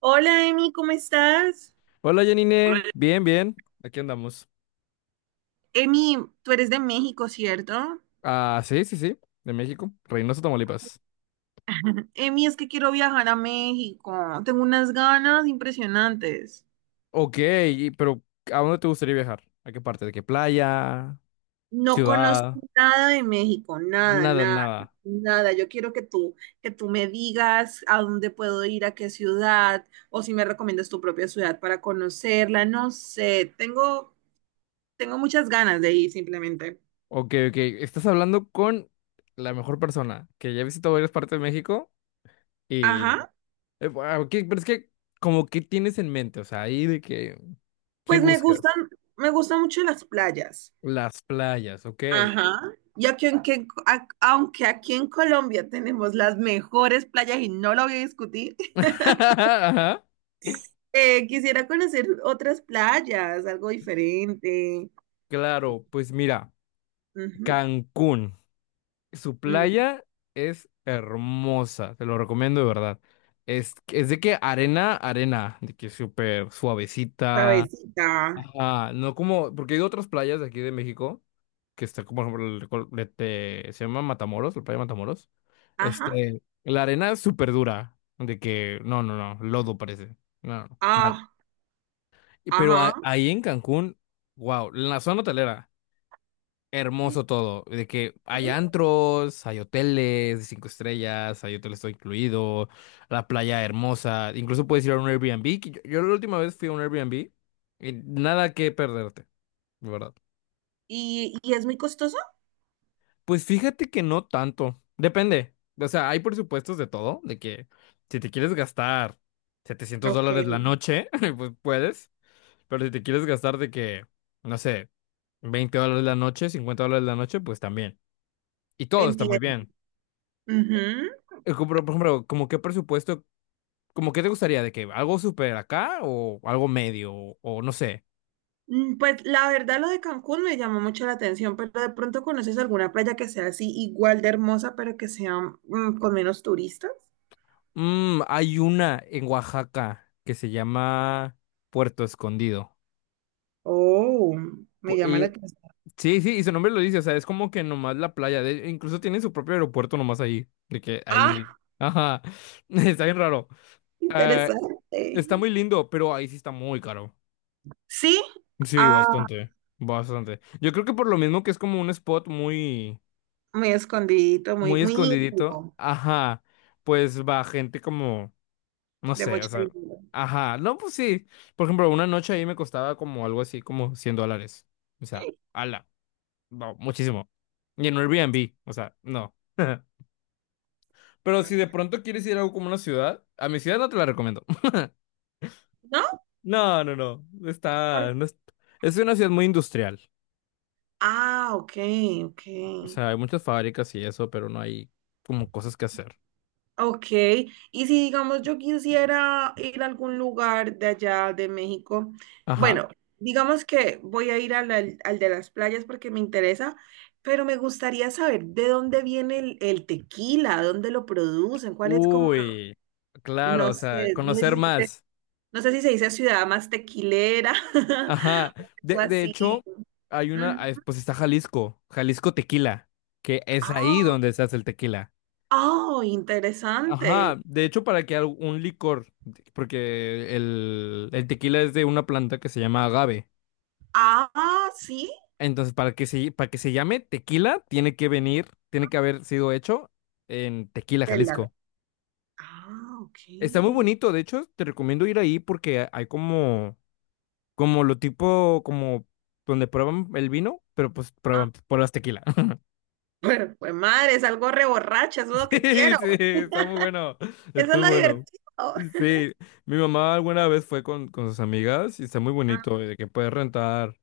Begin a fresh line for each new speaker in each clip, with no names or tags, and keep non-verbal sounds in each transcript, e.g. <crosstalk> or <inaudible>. Hola, Emi, ¿cómo estás?
Hola Janine, bien, bien, aquí andamos.
Emi, tú eres de México, ¿cierto?
Ah, sí, sí, sí, de México, Reynosa, Tamaulipas.
Emi, es que quiero viajar a México. Tengo unas ganas impresionantes.
Ok, pero ¿a dónde te gustaría viajar? ¿A qué parte? ¿De qué playa?
No conozco
¿Ciudad?
nada de México, nada,
Nada,
nada,
nada.
nada. Yo quiero que tú me digas a dónde puedo ir, a qué ciudad, o si me recomiendas tu propia ciudad para conocerla. No sé, tengo muchas ganas de ir simplemente.
Ok, ok, estás hablando con la mejor persona, que ya he visitado varias partes de México y...
Ajá.
bueno, ok, pero es que, como, ¿qué tienes en mente? O sea, ahí de que... ¿Qué
Pues me
buscas?
gustan, me gustan mucho las playas.
Las playas, ok.
Ajá. Y aquí en que- a- aunque aquí en Colombia tenemos las mejores playas y no lo voy a discutir,
<laughs>
<laughs>
Ajá.
quisiera conocer otras playas, algo diferente.
Claro, pues mira,
Ujú,
Cancún. Su
mm,
playa es hermosa, te lo recomiendo de verdad. Es de que arena, arena, de que súper suavecita.
suavecita.
Ajá, no como, porque hay otras playas de aquí de México, que está como, por ejemplo, el col- de- se llama Matamoros, la playa de Matamoros.
Ajá.
Este, la arena es súper dura, de que, no, no, no, lodo parece. No, no, no, mal.
Ah,
Pero
ajá.
ahí en Cancún, wow, en la zona hotelera hermoso todo, de que hay antros, hay hoteles de 5 estrellas, hay hoteles todo incluido, la playa hermosa, incluso puedes ir a un Airbnb, que yo la última vez fui a un Airbnb y nada que perderte, de verdad.
Y es muy costoso?
Pues fíjate que no tanto, depende, o sea, hay presupuestos de todo, de que si te quieres gastar setecientos
Ok,
dólares la noche, <laughs> pues puedes, pero si te quieres gastar de que, no sé, $20 la noche, $50 la noche, pues también. Y todo está muy
entiendo.
bien.
Ujú.
Como por ejemplo, como qué presupuesto, como qué te gustaría de que algo súper acá o algo medio o no sé.
Mm, pues la verdad lo de Cancún me llamó mucho la atención, pero de pronto conoces alguna playa que sea así igual de hermosa, pero que sea con menos turistas.
Hay una en Oaxaca que se llama Puerto Escondido.
Oh, me
Pu-
llama la
Y,
atención.
sí, sí, y su nombre lo dice, o sea, es como que nomás la playa, incluso tiene su propio aeropuerto nomás ahí, de que ahí
Ah,
ajá, <laughs> está bien raro. Eh,
interesante.
está muy lindo, pero ahí sí está muy caro.
Sí,
Sí,
ah,
bastante, bastante. Yo creo que por lo mismo que es como un spot muy...
muy escondidito,
muy
muy
escondidito,
íntimo,
ajá, pues va gente como, no
de
sé, o
mucho
sea,
dinero.
ajá, no, pues sí, por ejemplo, una noche ahí me costaba como algo así como $100, o sea,
Eh,
ala, no, muchísimo, y en un Airbnb, o sea, no. <laughs> Pero si de pronto quieres ir a algo como una ciudad, a mi ciudad no te la recomiendo,
¿No?
<laughs> no, no, no, está,
Por-
no es, es una ciudad muy industrial,
Ah, ok.
o sea, hay muchas fábricas y eso, pero no hay como cosas que hacer,
Ok, y si digamos yo quisiera ir a algún lugar de allá de México,
ajá,
bueno, digamos que voy a ir al de las playas porque me interesa, pero me gustaría saber de dónde viene el tequila, dónde lo producen, cuál es como.
uy, claro,
No
o sea,
sé, no sé
conocer
si se,
más.
no sé si se dice ciudad más tequilera
Ajá.
<laughs> o algo
De
así.
hecho, hay una,
Mm,
pues está Jalisco, Jalisco Tequila, que es ahí donde se hace el tequila.
ah, oh, interesante.
Ajá. De hecho, para que un licor, porque el tequila es de una planta que se llama agave.
Ah, sí.
Entonces, para que se llame tequila, tiene que venir, tiene que haber sido hecho en Tequila,
el la-
Jalisco.
Ah,
Está muy
ok.
bonito, de hecho, te recomiendo ir ahí porque hay como, lo tipo, como donde prueban el vino, pero pues
Ah,
prueban, pruebas tequila. <laughs>
bueno, pues madre, es algo reborracha, es
<laughs>
lo que quiero.
Sí, está muy bueno.
<laughs> Eso
Está
es
muy
lo
bueno.
divertido.
Sí, mi mamá alguna vez fue con sus amigas y está muy
Ah,
bonito, y de que puedes rentar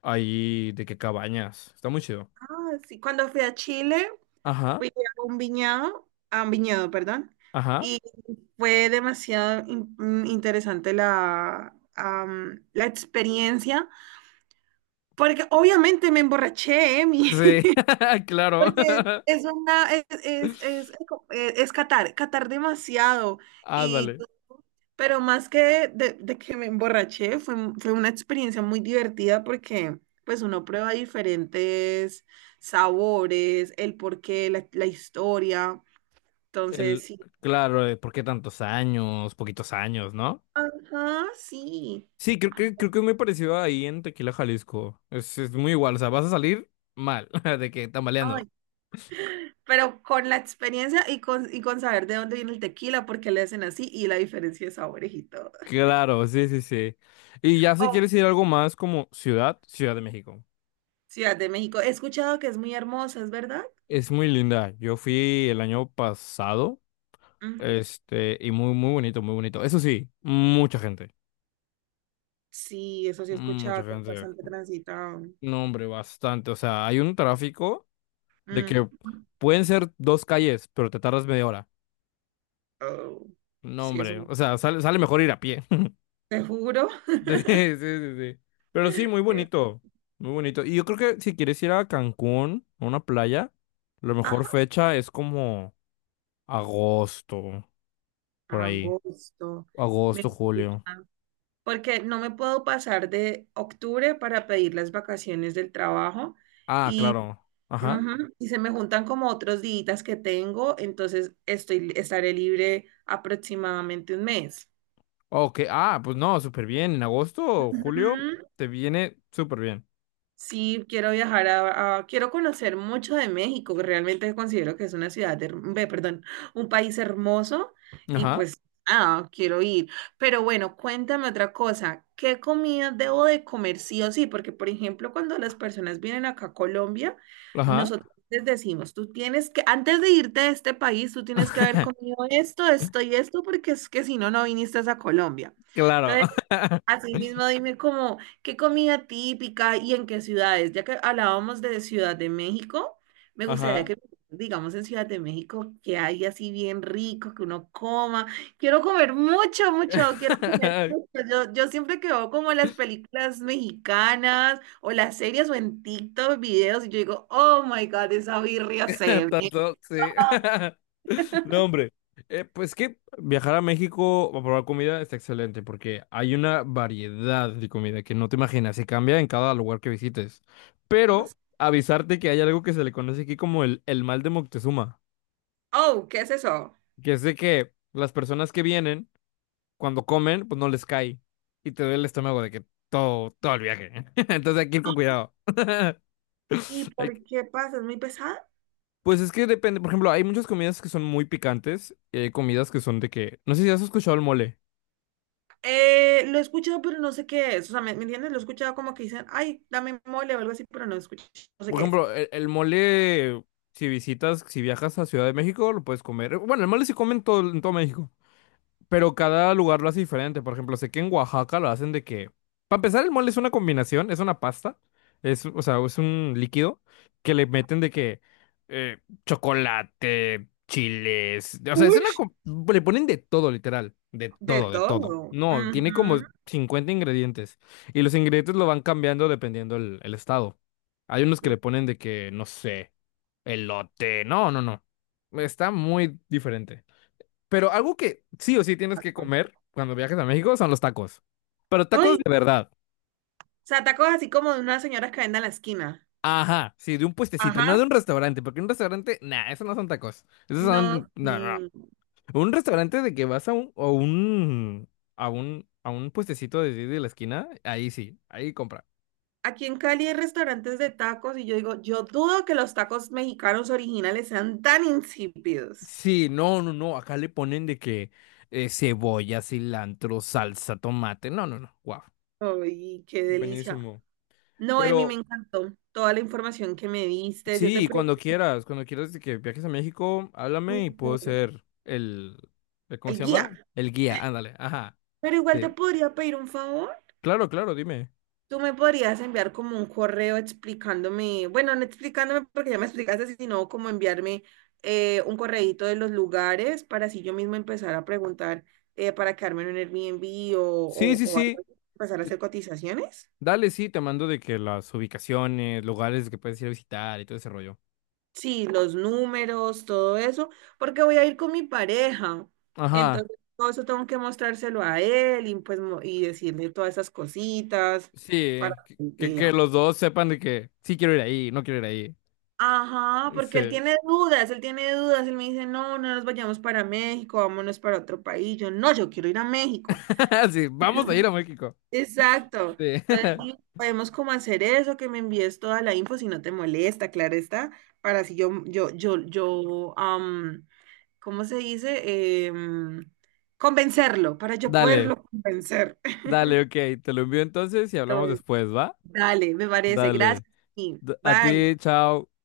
ahí, de que cabañas. Está muy chido.
sí, cuando fui a Chile,
Ajá,
fui a un viñedo, perdón.
ajá.
Fue interesante la experiencia, porque obviamente me emborraché, Emi,
Sí,
<laughs>
<laughs> claro.
porque
<laughs>
es una, es catar demasiado, y,
Ándale.
pero más que de que me emborraché, fue una experiencia muy divertida porque pues uno prueba diferentes sabores, el porqué, la historia,
El,
entonces sí.
claro, de por qué tantos años, poquitos años, ¿no?
Ajá, sí.
Sí, creo que es muy parecido ahí en Tequila, Jalisco. Es muy igual, o sea, vas a salir mal, <laughs> de que tambaleando.
Pero con la experiencia y con saber de dónde viene el tequila, por qué le hacen así y la diferencia de sabores y todo.
Claro, sí, sí, sí. Y ya si
Oh,
quieres ir a algo más como ciudad, Ciudad de México.
Ciudad de México. He escuchado que es muy hermosa, ¿es verdad?
Es muy linda. Yo fui el año pasado,
Ujú.
este, y muy, muy bonito, muy bonito. Eso sí, mucha gente,
Sí, eso sí he
mucha
escuchado, que es
gente.
bastante transitado.
No, hombre, bastante. O sea, hay un tráfico de que
Mm.
pueden ser dos calles, pero te tardas media hora.
Oh,
No,
sí, es
hombre,
un...
o sea, sale mejor ir a pie.
Te juro.
<laughs> Sí, sí, sí, sí. Pero sí, muy
<laughs>
bonito, muy bonito. Y yo creo que si quieres ir a Cancún, a una playa, la mejor
Ajá,
fecha es como agosto, por ahí.
agosto. Me
Agosto, julio.
gusta. Porque no me puedo pasar de octubre para pedir las vacaciones del trabajo
Ah,
y,
claro. Ajá.
ujú, y se me juntan como otros días que tengo, entonces estaré libre aproximadamente un mes.
Ok, ah, pues no, súper bien. En agosto, o julio,
Ujú.
te viene súper bien.
Sí, quiero viajar quiero conocer mucho de México, que realmente considero que es una perdón, un país hermoso y
Ajá,
pues, ah, quiero ir. Pero bueno, cuéntame otra cosa, ¿qué comida debo de comer sí o sí? Porque, por ejemplo, cuando las personas vienen acá a Colombia,
ajá.
nosotros les decimos, tú tienes que, antes de irte de este país, tú tienes que haber
<laughs>
comido esto, esto y esto, porque es que si no, no viniste a Colombia.
Claro.
Entonces,
<laughs>
asimismo, dime como qué comida típica y en qué ciudades. Ya que hablábamos de Ciudad de México, me gustaría
Ajá.
que digamos en Ciudad de México que hay así bien rico, que uno coma. Quiero comer mucho, mucho, quiero comer
<laughs>
mucho. Yo siempre que veo como las películas mexicanas o las series o en TikTok videos y yo digo, oh my God, esa birria se ve.
Tanto, sí. <laughs> No, hombre. Pues que viajar a México a probar comida está excelente porque hay una variedad de comida que no te imaginas y cambia en cada lugar que visites. Pero avisarte que hay algo que se le conoce aquí como el mal de Moctezuma,
Oh, ¿qué es eso?
que es de que las personas que vienen, cuando comen, pues no les cae y te duele el estómago de que todo, todo el viaje. <laughs> Entonces hay que ir con cuidado. <laughs>
¿Y
Hay
por
que-
qué pasa? ¿Es muy pesada?
pues es que depende, por ejemplo, hay muchas comidas que son muy picantes y hay comidas que son de que, no sé si has escuchado el mole.
Lo he escuchado, pero no sé qué es. O sea, ¿me entiendes? Lo he escuchado como que dicen, ay, dame mole o algo así, pero no escucho, no sé
Por
qué es.
ejemplo, el mole, si visitas, si viajas a Ciudad de México, lo puedes comer. Bueno, el mole se come en todo México. Pero cada lugar lo hace diferente. Por ejemplo, sé que en Oaxaca lo hacen de que. Para empezar, el mole es una combinación, es una pasta. Es, o sea, es un líquido que le meten de que eh, chocolate, chiles. O sea, es
Uy.
una. Le ponen de todo, literal. De
De
todo, de todo.
todo.
No, tiene como
Ujú.
50 ingredientes. Y los ingredientes lo van cambiando dependiendo el estado. Hay unos que le
Mm.
ponen de que, no sé, elote. No, no, no. Está muy diferente. Pero algo que sí o sí tienes que comer cuando viajes a México son los tacos. Pero
Ay,
tacos de
o
verdad.
sea, tacos así como de unas señoras que venden a la esquina.
Ajá, sí, de un puestecito, no de
Ajá.
un restaurante, porque un restaurante, nah, esos no son tacos. Esos
No,
son, no, no.
mm,
No. Un restaurante de que vas a un, o un, a un, puestecito de la esquina, ahí sí, ahí compra.
aquí en Cali hay restaurantes de tacos y yo digo, yo dudo que los tacos mexicanos originales sean tan insípidos.
Sí, no, no, no, acá le ponen de que cebolla, cilantro, salsa, tomate. No, no, no, wow.
Ay, qué delicia.
Buenísimo.
No, Emi, me
Pero
encantó toda la información que me diste. Yo te
sí, cuando
pregunto
quieras, cuando quieras de que viajes a México, háblame y puedo ser ¿cómo
el
se
guía.
llama? El guía, ándale, ajá.
Pero igual te
Sí.
podría pedir un favor.
Claro, claro, dime.
Tú me podrías enviar como un correo explicándome, bueno, no explicándome porque ya me explicaste, sino como enviarme un correíto de los lugares para así yo mismo empezar a preguntar para quedarme en un Airbnb
Sí, sí,
o algo
sí.
así, empezar a
te-
hacer cotizaciones.
Dale, sí, te mando de que las ubicaciones, lugares que puedes ir a visitar y todo ese rollo.
Sí, los números, todo eso, porque voy a ir con mi pareja.
Ajá.
Entonces, todo eso tengo que mostrárselo a él y, pues, y decirle todas esas cositas
Sí,
para
que,
que
que- que
vea.
los dos sepan de que sí quiero ir ahí, no quiero ir
Ajá,
ahí.
porque él
Sí.
tiene dudas, él tiene dudas, él me dice, no, no nos vayamos para México, vámonos para otro país. Yo, no, yo quiero ir a México.
<laughs> Sí, vamos a ir
<laughs>
a México.
Exacto.
Sí.
Entonces, sí,
<laughs>
podemos como hacer eso, que me envíes toda la info si no te molesta, claro está, para si am, ¿cómo se dice? Em, convencerlo, para yo
Dale,
poderlo convencer. <laughs>
dale, ok. Te lo envío entonces y hablamos después, ¿va?
Dale, me parece. Gracias.
Dale.
Y
A
bye.
ti, chao.